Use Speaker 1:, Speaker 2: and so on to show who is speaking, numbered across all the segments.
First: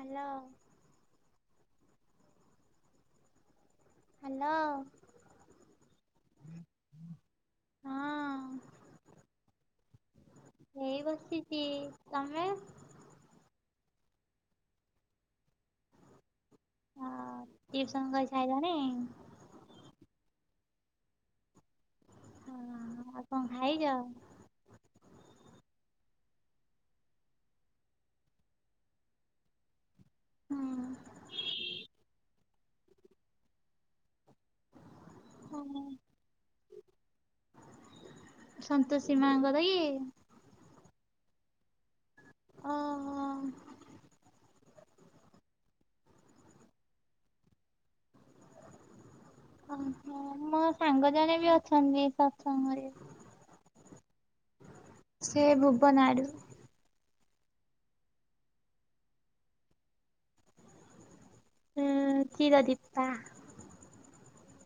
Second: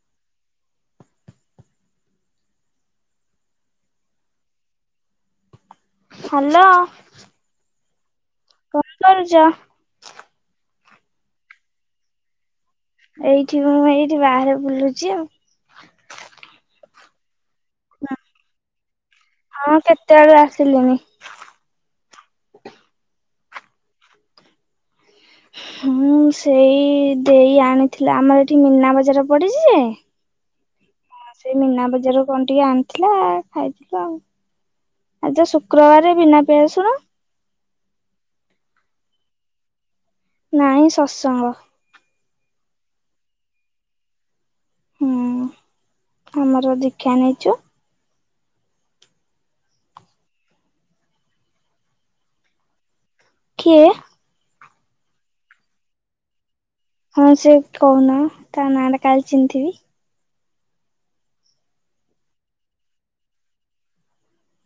Speaker 1: Hello. Hello
Speaker 2: hello
Speaker 1: ହଁ
Speaker 2: କଣ କରୁଛ
Speaker 1: ଏଇ ବସିଛି ତମେ
Speaker 2: ଏଇଠି ମୁଁ ଏଇଠି ବାହାରେ ବୁଲୁଛି ଆଉ
Speaker 1: ହଁ ଟିଉସନ କରିଛାଇିଲଣି
Speaker 2: ହଁ କେତେବେଳୁ ଆସିଲିନି
Speaker 1: ହଁ ଆଉ କଣ ଖାଇଛ
Speaker 2: ହୁଁ ସେଇ ଦେଇ ଆଣିଥିଲା ଆମର ଏଠି ମୀନା ବଜାର ପଡିଛି ଯେ
Speaker 1: ହୁଁ
Speaker 2: ସେଇ ମୀନା ବଜାରରୁ କଣ ଟିକେ ଆଣିଥିଲା ଖାଇଥିଲୁ ଆଉ ଆଜ ଶୁକ୍ରବାରେ ବିନା ପିଆଜ ରସୁଣ
Speaker 1: ସନ୍ତୋଷୀ ମାଙ୍କର କି
Speaker 2: ନାଇଁ ଶସଙ୍ଗ
Speaker 1: ହଁ ହଁ
Speaker 2: ହୁଁ ଆମର ଦୀକ୍ଷା ନେଇଛୁ
Speaker 1: ଓହୋ ମୋ ସାଙ୍ଗ ଜଣେ ବି ଅଛନ୍ତି ସତ୍ସଙ୍ଗରେ
Speaker 2: କିଏ
Speaker 1: ସେ ଭୁବନାଡ଼ୁ
Speaker 2: ହଁ ସେ କହୁନା ତା ନାଁ ଟା କାଲି ଚିହ୍ନିଥିବି
Speaker 1: ହଁ ଚୀର ଦୀପା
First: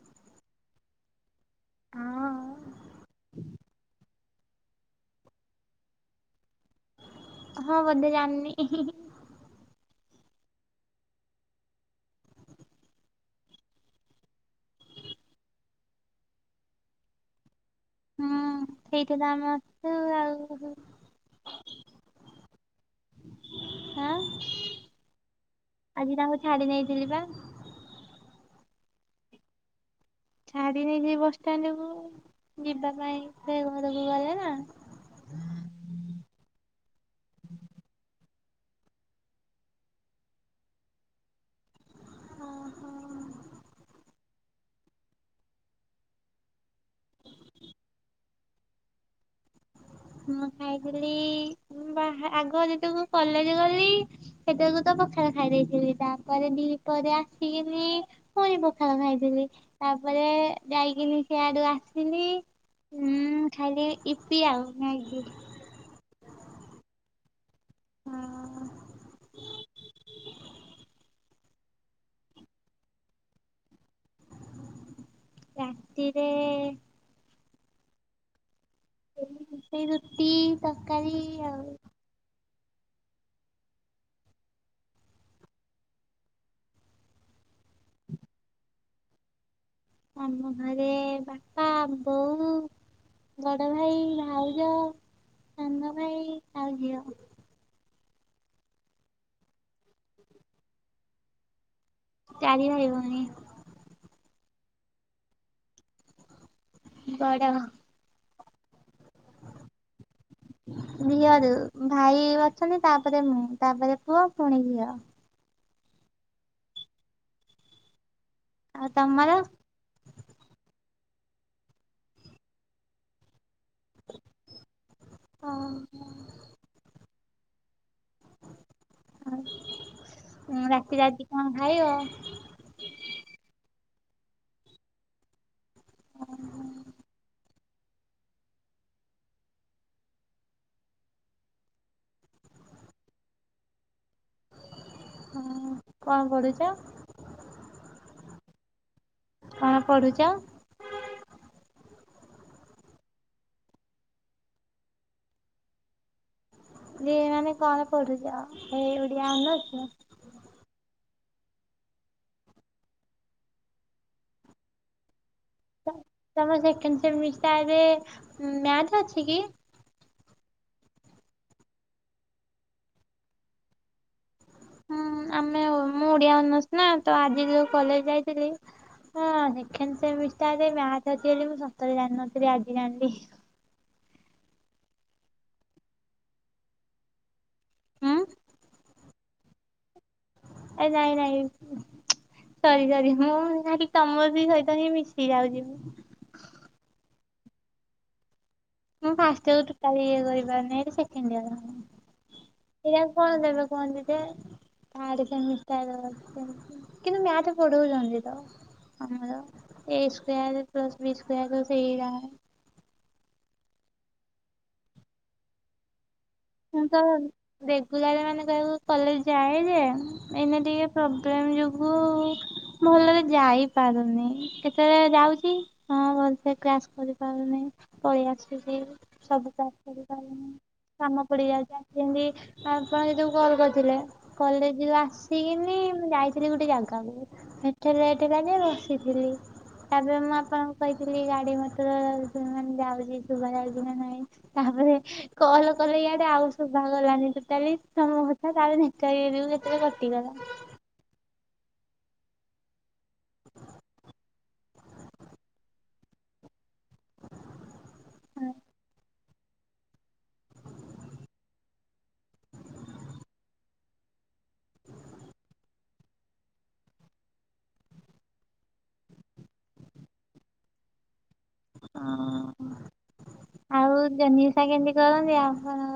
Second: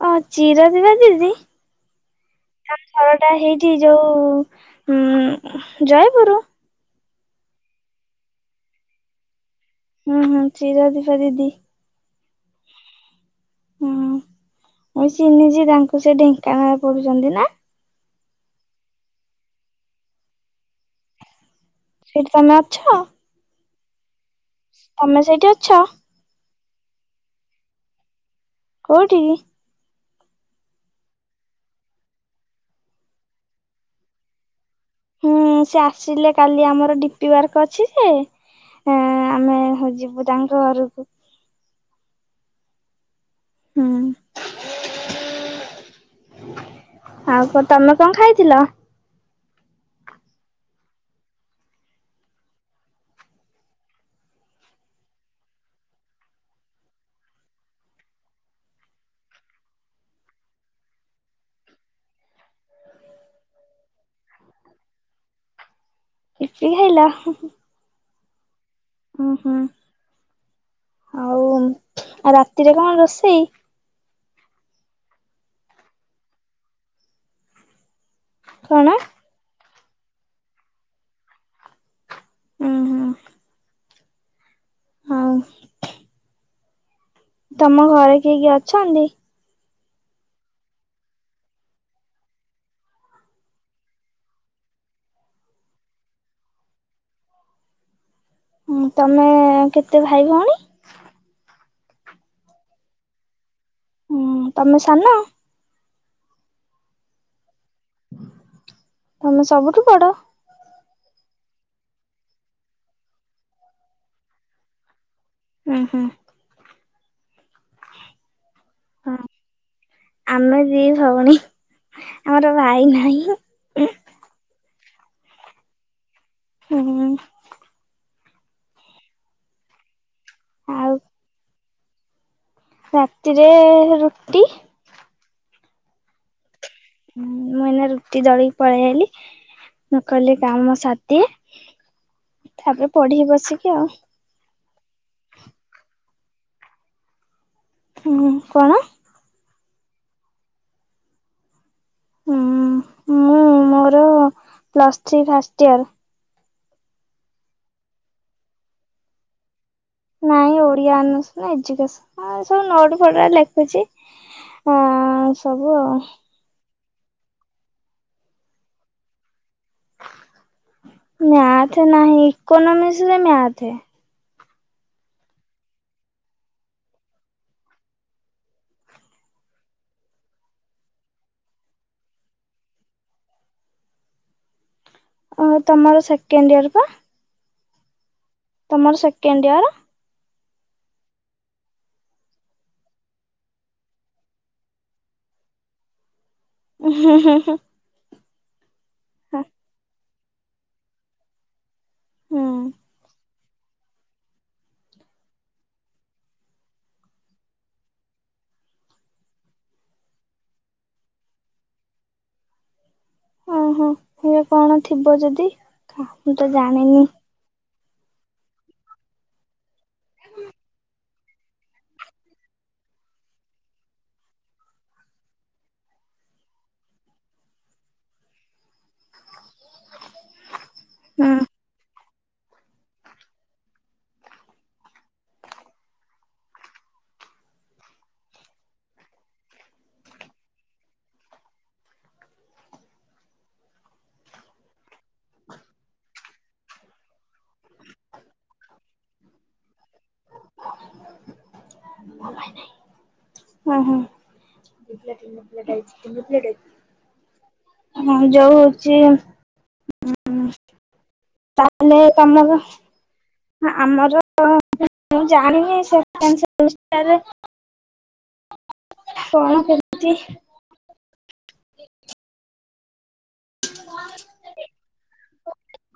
Speaker 2: ଅ ଚିର ଦିବା ଦିଦି
Speaker 1: ହଁ
Speaker 2: ତମ୍ ଘରଟା ହେଇଛି ଯୋଉ ଉ ଜୟପୁର
Speaker 1: ହଁ ବଧେ ଜାନି
Speaker 2: ହୁଁ ହଁ ଚିର ଦିପା ଦିଦି ହଁ ମୁଇଁ ଚିହ୍ନିଛି ତାଙ୍କୁ ସେ ଢେଙ୍କାନାଳ ପଡୁଛନ୍ତି ନା
Speaker 1: ହୁଁ ସେଇଠିତ ଆମେ ଆଛୁ ଆଉ
Speaker 2: ସେଇଠି ତମେ ଅଛ
Speaker 1: ହଁ
Speaker 2: ତମେ ସେଇଠି ଅଛ
Speaker 1: ଆଜି ତାଙ୍କୁ ଛାଡି ନେଇଥିଲି ବା
Speaker 2: କୋଉଠି କି
Speaker 1: ଛାଡି ନେଇଛି ବସଷ୍ଟାଣ୍ଡକୁୁ ଯିବା ପାଇଁ ସେ ଘରକୁ ଗଲେ ନା
Speaker 2: ହୁଁ ସେ ଆସିଲେ କାଲି ଆମର ଡିପି ୱାର୍କ ଅଛି ସେ ହଁ ଆମେ ହ ଯିବୁ ତାଙ୍କ ଘରକୁ
Speaker 1: ଓ ହୋ
Speaker 2: [inaudible] ଆଉ କଣ ତମେ କଣ ଖାଇଥିଲ
Speaker 1: ମୁଁ ଖାଇଥିଲି ବା ଆଗ ଯେତେକ କଲେଜ ଗଲି ସେତବେଳକୁ ତ ପଖାଳ ଖାଇ ଦେଇେଇଥିଲି ତାପରେ ଦିପରେ ଆସିକିନି ପୁଣି ପଖାଳ ଖାଇଥିଲି ତାପରେ ଯାଇକିନି ସିଆଡୁ ଆସିଲି ହୁଁ ଖାଇଲି ଇପି ଆଉ ମ୍ୟାଗି
Speaker 2: ଏବେ ଖାଇଲ
Speaker 1: ହଁ।
Speaker 2: ଉଁ ହୁଁ ଆଉ ଆଉ ରାତିରେ କଁ ରୋଷେଇ।
Speaker 1: ରାତିରେ।
Speaker 2: କଣ।
Speaker 1: ସେଇ ରୁଟି ତକାରୀ ଆଉ।
Speaker 2: ଉଁ ହୁଁ। ହଉ। ତମ ଘରେ କିଏ କିଏ ଅଛନ୍ତି।
Speaker 1: ଆମ ଘରେ ବାପା ବୋଉ। ବଡ ଭାଇ ଭାଉଜ ସାନ ଭାଇ ଆଉ ଝିଅ।
Speaker 2: ଉଁ ତମେ କେତେ ଭାଇ ଭଉଣୀ।
Speaker 1: ଚାରି ଭାଇିଭଉଣୀ।
Speaker 2: ହୁଁ ତମେ ସାନ।
Speaker 1: ବଡ଼।
Speaker 2: ତମେ ସବୁଠୁ ବଡ।
Speaker 1: ଝିଅରୁ ଭାଇ ଅଛନ୍ତି ତାପରେ ମୁଁ ତାପରେ ପୁଅ ପୁଣି ଝିଅ।
Speaker 2: ଉଁ ହୁଁ।
Speaker 1: ଆଉ
Speaker 2: ହଁ
Speaker 1: ତମର।
Speaker 2: ଆମେ ଦି ଭଉଣୀ ଆମର ଭାଇ ନାହିଁ।
Speaker 1: ଅ ହଁ।
Speaker 2: ହୁଁ।
Speaker 1: ଆଉ ଉଁ
Speaker 2: ଆଉ
Speaker 1: ରାତିରେ ଆଜି କଣ ଖାଇବ।
Speaker 2: ରାତିରେ ରୁଟି।
Speaker 1: ଉଁ ହୁଁ।
Speaker 2: ହୁଁ ମୁଁ ଏଇନା ରୁଟି ଦଳିକି ପଳେଇ ଆଇଲି। ମୁଁ କହିଲି କାମ ସାରିଦିଏ ତାପରେ ପଢିିବି ବସିକି ଆଉ।
Speaker 1: ହଁ କଣ ପଢ଼ୁଛ।
Speaker 2: ହୁଁ କଣ।
Speaker 1: କଣ ପଢ଼ୁଛ।
Speaker 2: ହୁଁ ମୁଁ ମୋର ପ୍ଲସ୍ ଥ୍ରୀ ଫାଷ୍ଟ ଇୟର।
Speaker 1: ଯେ ମାନେ କଣ ପଢୁଛ ହେଇ ଓଡ଼ିଆ ଅନର୍ସ।
Speaker 2: ନାଇଁ ଓଡିଆ ଅନର୍ସ ନୁଅ ଏଜୁକେସନ ହଁ ସବୁ ନୋଟ ଫୋଟ ବା ଲେଖୁଛି। ହଁ ସବୁ ଆଉ।
Speaker 1: ତମେ ସେକେଣ୍ଡ ସେମିସ୍ଟାର ରେ ମ୍ୟାଥ ଅଛି କି।
Speaker 2: ମ୍ୟାଥ ନାହିଁ ଇକୋନୋମିକ୍ସ ରେ ମ୍ୟାଥ।
Speaker 1: ହୁଁ ଆମେ ମୁଁ ଓଡିଆ ଅନର୍ସ ନା ତ ଆଜି ଯୋଉ କଲେଜ ଯାଇଥିଲି। ହଁ ସେକେଣ୍ଡ ସେମିସ୍ଟାରରେ ମ୍ୟାଥ୍ ଅଛି ବୋଲି ମୁଁ ସତରେ ଜାଣି ନଥିଲି ଆଜି ଜାଣିଲି।
Speaker 2: ଆଉ ତମର ସେକେଣ୍ଡ ଇଅର ବା।
Speaker 1: ହୁଁ।
Speaker 2: ତମର ସେକେଣ୍ଡିଅର।
Speaker 1: ଏ ନାଇ ନାଇ। ସରି ସରି ମୁଁ ଭାବିଲି ତମ ବି ସହିତ ହିଁ ମିଶି ଯାଉଛି ମୁଁ।
Speaker 2: ଉଁ ହୁଁ ହୁଁ ହୁଁ।
Speaker 1: ମୁଁ ଫାଷ୍ଟ ଇଅର ଟୋଟାଲ ଇଏ କରିପାରୁନି ସେକଣ୍ଡ ଇଅର
Speaker 2: ହୁଁ
Speaker 1: ହଁ ଏଇଆକୁ କୁହନ୍ତି ଯେ ତାଡ ସେମିଷ୍ଟାର କିନ୍ତୁ ମ୍ୟାଥ ପଢଉଛନ୍ତି ତ। ଆମର A square plus B square ସେଇରା।
Speaker 2: ଓହୋ ଇଏ କଣ ଥିବ ଯଦି। ମୁଁ ତ ଜା
Speaker 1: ମୁଁ ତ ଗଲି। ରେଗୁଲାର ମାନେ କହିବାକୁ କଲେଜ ଯାଏ ଯେ ଏଇନେ ଟିକେ ପ୍ରୋବ୍ଲେମ୍ ଯୋଗୁ ଭଲରେ ଯାଇପାରୁନି। କେତେବେଳେ ଯାଉଛି। ହଁ ଭଲ ସେ କ୍ଲାସ କରିପାରୁନି। ପଳେଇ ଆସୁଛି ସବୁ କ୍ଲାସ୍ କରିପାରୁନି। କାମ
Speaker 2: ହୁଁ
Speaker 1: ପଡ଼ିଯାଉଛି। ଯେନ୍ତି ଆପଣ ହେଯୁ କଲ କରିଥିଲେ। କଲେଜରୁ ଆସିକିନି ମୁଁ ଯାଇଥିଲି ଗୋଟେ ଜାଗାକୁ। ସେଠେ ଲେଟ୍ ହେଲା ଯେ ବସିଥିଲି। ତାପରେ ମୁଁ ଆପଣଙ୍କୁ କହିଥିଲି ଗାଡି ମଟର ଯାଉଛି ଶୁଭା ଯାଉଛି ନା ନାହିଁ। ତାପରେ କଲ କଲେ ଇଆଡେ ଆଉ ଶୁଭା ଗଲାନି ତୋଟାଲି। ତମ କଥା ତାଲେ ଦେ ବି କେତେଏଳେ କଟିଗଲା।
Speaker 2: ଉଁ ହୁଁ। ହଁ ଯଉ ହଉଛି
Speaker 1: [inaudible]
Speaker 2: ତାହେଲେ ତମର ଆମର ମୁଁ ଜାଣିନି ସେକେଣ୍ଡ ସେମିଷ୍ଟାରେ କଣ କେମିତି? [inaudible]
Speaker 1: ଆଉ ଜନି ଅଷା କେମିତି କରନ୍ତି ଆପଣ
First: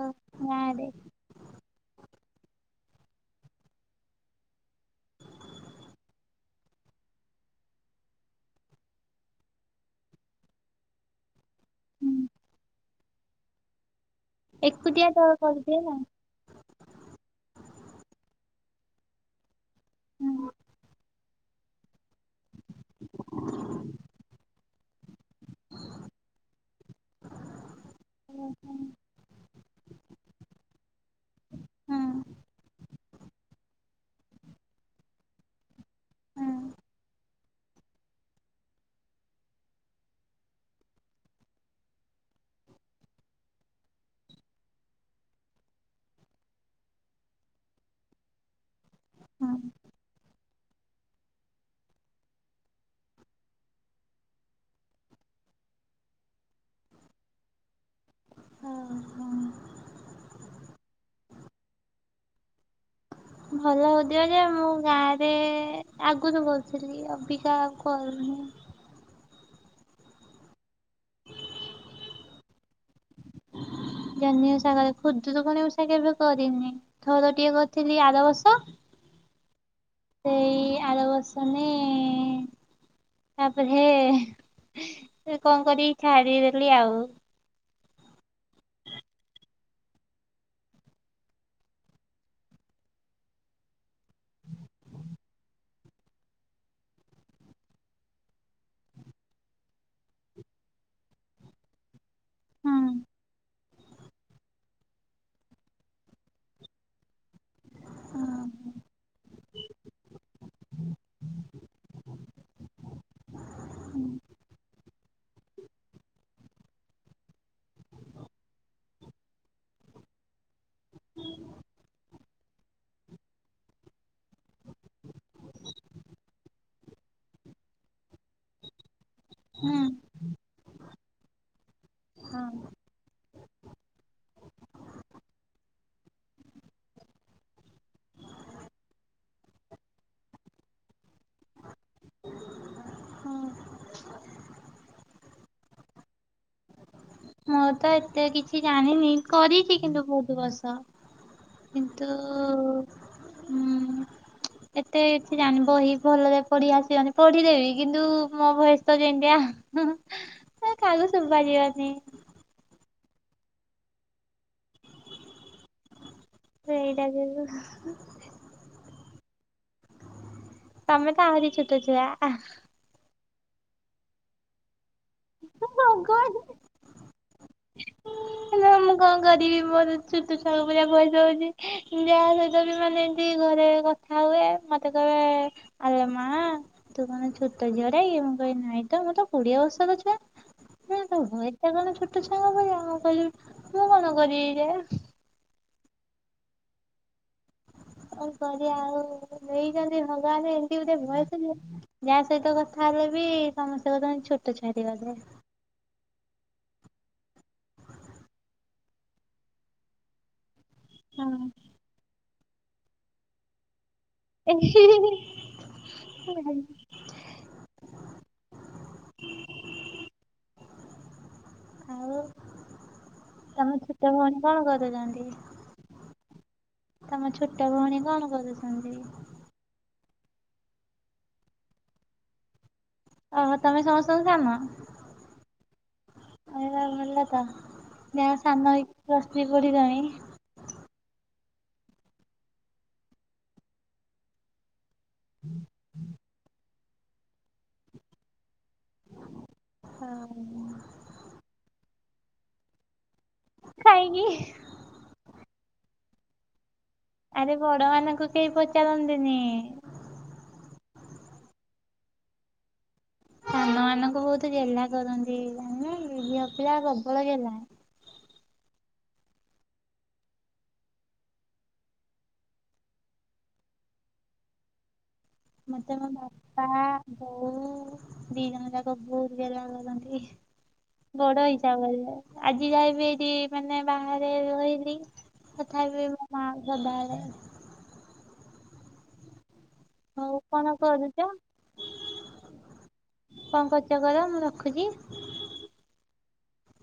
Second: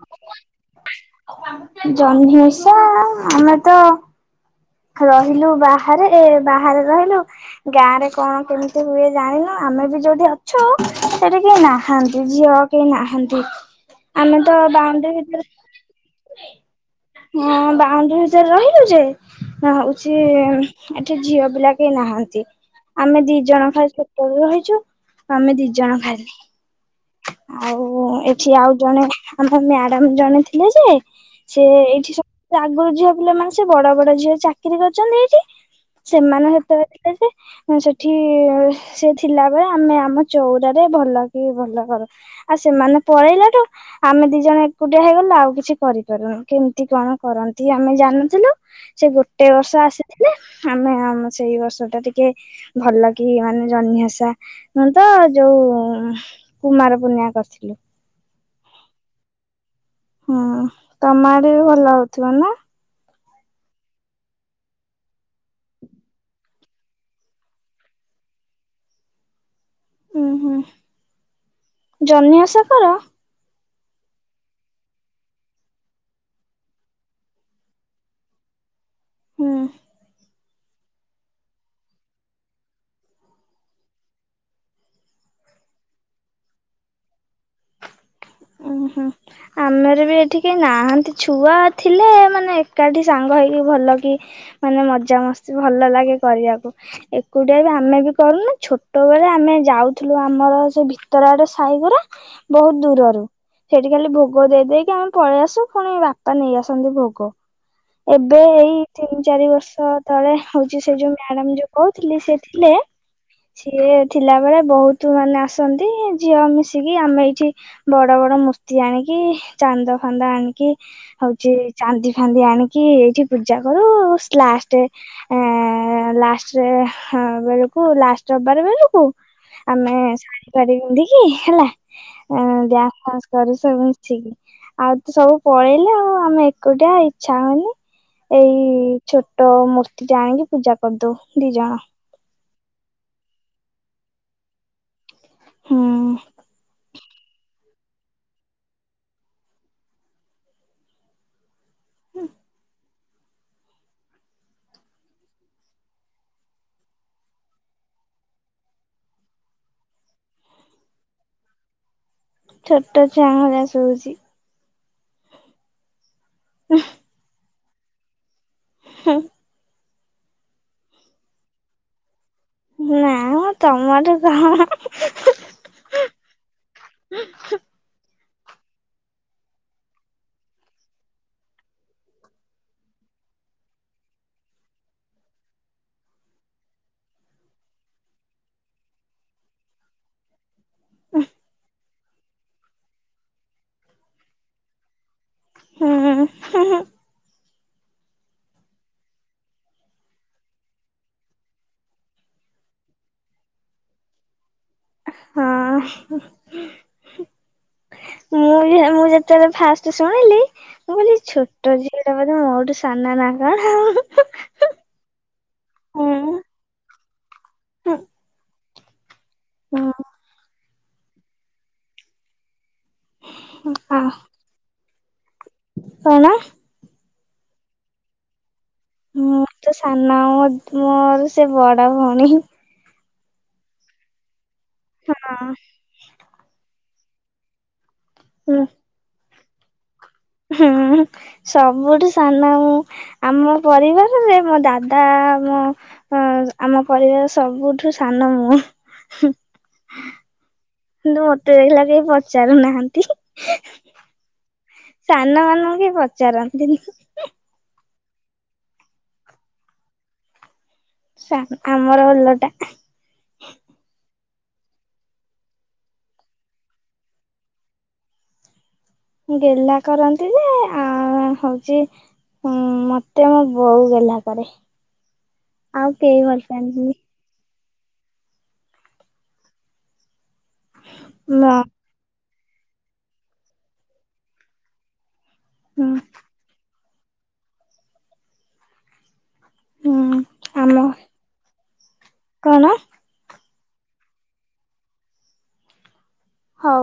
Speaker 1: ଗାଁରେ?
Speaker 2: ଜହ୍ନି ଉଷା ଆମେ ତ ରହିଲୁ ବାହାରେ ବାହାରେ ରହିଲୁ। ଗାଁ ରେ କଣ କେମିତି ହୁଏ ଜାଣିନୁ। ଆମେ ବି ଯୋଉଠି ଅଛୁ ସେଠିି କିଏ ନାହାନ୍ତି ଝିଅ। କିଏ ନାହାନ୍ତି ଆମେ ତ
Speaker 1: ଏକୁଟିଆ
Speaker 2: ବାଉଣ୍ଡ୍ରି
Speaker 1: ତ
Speaker 2: ଭିତରେ
Speaker 1: କରିଦିଏ ନା
Speaker 2: ହଁ ବାଉଣ୍ଡ୍ରି ଭିତରେ ରହିଲୁ ଯେ ନା ହଉଛି ଏଠି ଝିଅ ପିଲା କେହି ନାହା ନ୍ତି ଆମେ ଦି ଜଣ ଖାଲି ଛୋଟ ବେଳୁ ରହିଛୁ। ଆମେ ଦି ଜଣ ଖାଲି। ଆଉ
Speaker 1: ହୁଁ
Speaker 2: ଏଠି ଆଉ ଜଣେ ଆମ ମ୍ୟାଡାମ ଜଣେ ଥିଲେ ଯେ ସେ ଏଇଠି
Speaker 1: ହୁଁ
Speaker 2: ସବୁ ଆଗରୁ ଝିଅ ପିଲା ମାନେ ସେ ବଡ ବଡ ଝିଅ ଚା କିରି କରୁଛନ୍ତି ଏଇଠି। ସେମାନେ ହେତେବେଳେ ଥିଲେ ଯେ ସେଠି ସେ ଥିଲାବେଳେ ଆମେ ଆମ ଚଉରାରେ ଭଲ କି ଭଲ କର ଆଉ ସେମାନେ ପଳେଇଲାଠୁ ଆମେ ଦି ଜଣ ଏକୁଟିଆ ହେଇଗଲୁ ଆଉ କିଛି କରିପାରୁନୁ। କେମିତି କଣ କରନ୍ତି ଆମେ ଜାଣୁନଥିଲୁ। ସେ ଗୋଟେ
Speaker 1: ହୁଁ।
Speaker 2: ବର୍ଷ ଆସିଥିଲେ। ଆମେ ଆମ ସେଇ ବର୍ଷ ଟା ଟିକେ ଭଲ କି ମାନେ ଜହ୍ନି ଓଷା ନୁହେଁ ତ ଯୋଉ କୁମାର ପୁର୍ଣ୍ଣିମା କରିଥିଲୁ।
Speaker 1: ଓ ହଁ।
Speaker 2: ହୁଁ ତମ ଆଡେ ଭଲ ହଉଥିବ ନା।
Speaker 1: ଭଲ ହଉଥିବ ଯେ ମୁଁ ଗାଁରେ ଆଗରୁ ବହୁଥିଲି ଅବିକା କରୁନି।
Speaker 2: ହୁଁ ହୁଁ ଜହ୍ନି ଓଷା କର।
Speaker 1: ଜହ୍ନି ଓଷା କରେ। ଖୁଦୁରୁକୁଣି ଉଷା କେବେ କରିନି। ଥର ଟିଏ କରିଥିଲି ଆରବର୍ଷ।
Speaker 2: ହୁଁ।
Speaker 1: ସେଇ ଆର ବର୍ଷ ହିଁ। ତାପରେ ଏ କଣ କରିବି ଛାଡ଼ିଦେଲି ଆଉ।
Speaker 2: ଉଁ ହୁଁ। ଆମର ବି ଏଠି କେହି ନାହାଁନ୍ତି ଛୁଆ ଥିଲେ ମାନେ ଏକାଠି ସାଙ୍ଗ ହେଇକି ଭଲ। କି ମାନେ ମଜା ମସ୍ତି ଭଲ ଲାଗେ କରିବାକୁ। ଏକୁଟିଆ ବି ଆମେ ବି କରୁନୁ ଛୋଟ ବଳେ ଆମେ ଯାଉଥିଲୁ ଆମର ସେ ଭିତର ଆଡେ ସାଇଗୁରା।
Speaker 1: ହୁଁ।
Speaker 2: ବହୁତ ଦୂରରୁ। ସେଇଠି ଖାଲି ଭୋଗ ଦେଇଦେଇକି ଆମେ ପଳେଇ ଆସୁ ପୁଣି ବାପା ନେଇ ଆସନ୍ତି ଭୋଗ। ଏବେ ଏଇ ତିନି ଚାରି ବର୍ଷ ତଳେ ହଉଛି ସେ ଯୋଉ ମ୍ୟାଡାମ ଯୋଉ କହୁଥିଲି ସେ ଥିଲେ ସିଏ ଥିଲା ବେଳେ ବହୁତ ମାନେ ଆସନ୍ତି ଝିଅ ମିଶିକି ଆମେ ଏଇଠି ବଡ ବଡ ମୂର୍ତ୍ତି ଆଣିକି ଚାନ୍ଦ ଫାନ୍ଦ ଆଣିକି ହଉଛି ଚାନ୍ଦି ଫାନ୍ଦି ଆଣିକି ଏଇଠି ପୂଜା କରୁ ସି ଲାଷ୍ଟେ ଏ ଲାଷ୍ଟରେ ଏ ବେଳକୁ ଲାଷ୍ଟ ରବାର ବେଳକୁ
Speaker 1: ହୁଁ
Speaker 2: ଆମେ ଶାଢୀ ଫାଢୀ ପିନ୍ଧିକି ହେଲା ଅଁ ସଂସ୍କାରୁ ସବୁ ମିଶିକି ଆଉ ତ ସବୁ ପଳେଇଲେ ଆଉ ଆମେ ଏକୁଟିଆ ଇଚ୍ଛା ହଉନି। ଏଇ ଛୋଟ ମୂର୍ତ୍ତି ଟେ ଆଣିକି ପୂଜା କରିଦଉ ଦି ଜଣ।
Speaker 1: ହଁ।
Speaker 2: ହୁଁ।
Speaker 1: ମୁଁ ତ ଏତେ କିଛି ଜାଣିନି କରିଛି କିନ୍ତୁ ବହୁତ ବର୍ଷ। କିନ୍ତୁ? ହୁଁ। ଏତେ କିଛି ଜାଣିନି ବହି ଭଲରେ ପଢି ଆସିବନି। ପଢିଦେବି କିନ୍ତୁ ମୋ ଭୟେସ ତ ଯେମିତିଆ। ହୁଁ ହୁଁ ଏ କାହାକୁ ଶୁବାଯିବନି।
Speaker 2: ଛୋଟ ଛଆଙ୍କ ଭଳିଆ ଶୁଭୁଚି।
Speaker 1: ସେଇଟା ଯୋଗୁ
Speaker 2: ହୁଁ।
Speaker 1: ତମେ ତ ଆହୁରି ଛୋଟ ଛୁଆ।
Speaker 2: ନାଁ ମ ତମଠୁ କ ମ ହୁଁ ହୁଁ
Speaker 1: [unintelligible]
Speaker 2: [unintelligible]
Speaker 1: ମୁଁ କଣ କରିବି ମୋର ଛୋଟ ଛୁଆ ଙ୍କ ଭଳିଆ ଭଏସ ହୋଉଛି। ଯାହା ସହିତ ବି ମାନେ ଏମିତି ଘରେ କ କଥା ହୁଏ ମତେ କହିବେ ଆଲୋ ମା। ତୁ କଣ ଛୋଟ ଝିଅ ଟା କି ମୁଁ କହିଲି ନାଇଁ ତ ମୁଁ ତ କୋଡିଏ ବର୍ଷର ଛୁଆ। ନାଁ ତୋ ଭଏସ ଟା କଣ ଛୋଟ ଛୁଆଙ୍କ ଭଳିଆ। ମୁଁ କହିଲି ମୁଁ କଣ କରିବି ଯେ?
Speaker 2: ହୁଁ ହୁଁ ହୁଁ।
Speaker 1: କଣ କରିବା ଆଉ ଦେଇଛନ୍ତି ଭଗବାନ ଏମତି ଗୋଟେ ଭୟେସ ଯେ ଯାହା ସହିତ କଥା ହେଲେ ବି ସମସ୍ତେ କହୁଚନ୍ତି ଛୋଟ ଛୁଆଟେ ବୋଧେ?
Speaker 2: ହଁ। ମୁଁ ବିଭା ମୁଁ ଯେତେବେଳେ ଫାଷ୍ଟେ ଶୁଣିଲି ମୁଁ କହିଲି
Speaker 1: ହଁ
Speaker 2: ଛୋଟ ଝିଅ ଟା ବୋଧେ ମୋଠୁ ସାନ ନା କଣ ଆଉ ହୁଁ ହୁଁ।
Speaker 1: [unintelligible]
Speaker 2: ହୁଁ। ହୁଁ।
Speaker 1: ଆଉ ତମ
Speaker 2: ଆ
Speaker 1: ଛୋଟ ଭଉଣୀ କଣ କରୁଚନ୍ତି?
Speaker 2: କଣ?
Speaker 1: ତମ ଛୋଟ ଭଉଣୀ କଣ କରୁଛନ୍ତି?
Speaker 2: ମୁଁ ତ ସାନ ମୋର ସେ ବଡ ଭଉଣୀ ହିଁ।
Speaker 1: ଓହୋ ତମେ ସମସ୍ତଙ୍କଠୁ ସାନ।
Speaker 2: ନା।
Speaker 1: ଆ ଭଲତ ଯାହା ହଉ ସାନ ହେଇକି ପ୍ଲସ ଥୀରି ପଡିଲଣି।
Speaker 2: ହୁଁ ସବୁଠୁ ସାନ ମୁଁ ଆମ ପରିବାରରେ ମୋ ଦା ଦା ମୋ ଆମ ପରିବାର ସବୁଠୁ ସାନ ମୁୁଁ।
Speaker 1: ହଁ।
Speaker 2: କିନ୍ତୁ ମତେ ଦେଖିଲା ବେଳକୁ କେହି ପଚାରୁନାହାନ୍ତି।
Speaker 1: କାହିଁକି?
Speaker 2: ସାନ ମାନଙ୍କୁ କେହି ପଚାରନ୍ତିନି।
Speaker 1: ଆରେ ବଡ ମାନଙ୍କୁ କେହି ପଚାରନ୍ତିନି?
Speaker 2: ସା ଆମର ଓଲଟା।
Speaker 1: ସାନ ମାନଙ୍କୁ ବହୁତ ଗେହ୍ଲା କରନ୍ତି। ଝିଅ ପିଲା ପ୍ରବଳ ଗେହ୍ଲା।
Speaker 2: ଗେହ୍ଲା କରନ୍ତି ଯେ ଆଁ ହଉଛି। ହୁଁ ମତେ ମୋ ବୋଉ ଗେହ୍ଲା କରେ।
Speaker 1: ମତେ
Speaker 2: ଆଉ
Speaker 1: ମୋ
Speaker 2: କେହି ଭଲ
Speaker 1: ବାପା
Speaker 2: ପାଆନ୍ତିନି।
Speaker 1: ବୋଉ ଦି ଜଣ ଯାକ ବହୁତ ଗେହ୍ଲା କରନ୍ତି। ବଡ ହେଇ
Speaker 2: ମ
Speaker 1: ସାଇଲେ ଆଜି ଯାଏବି ଏଇଠି ମାନେ ବାହାରେ ରହିଲି
Speaker 2: ହୁଁ
Speaker 1: ତଥାପି ମୋ ମା ସଦାବେଳେ
Speaker 2: ହୁଁ
Speaker 1: ହଉ କଣ
Speaker 2: ଆମ
Speaker 1: କରୁଚ?
Speaker 2: କଣ
Speaker 1: କଣ୍ କରୁଚ କର ମୁଁ ରଖୁଚି।
Speaker 2: ହଉ।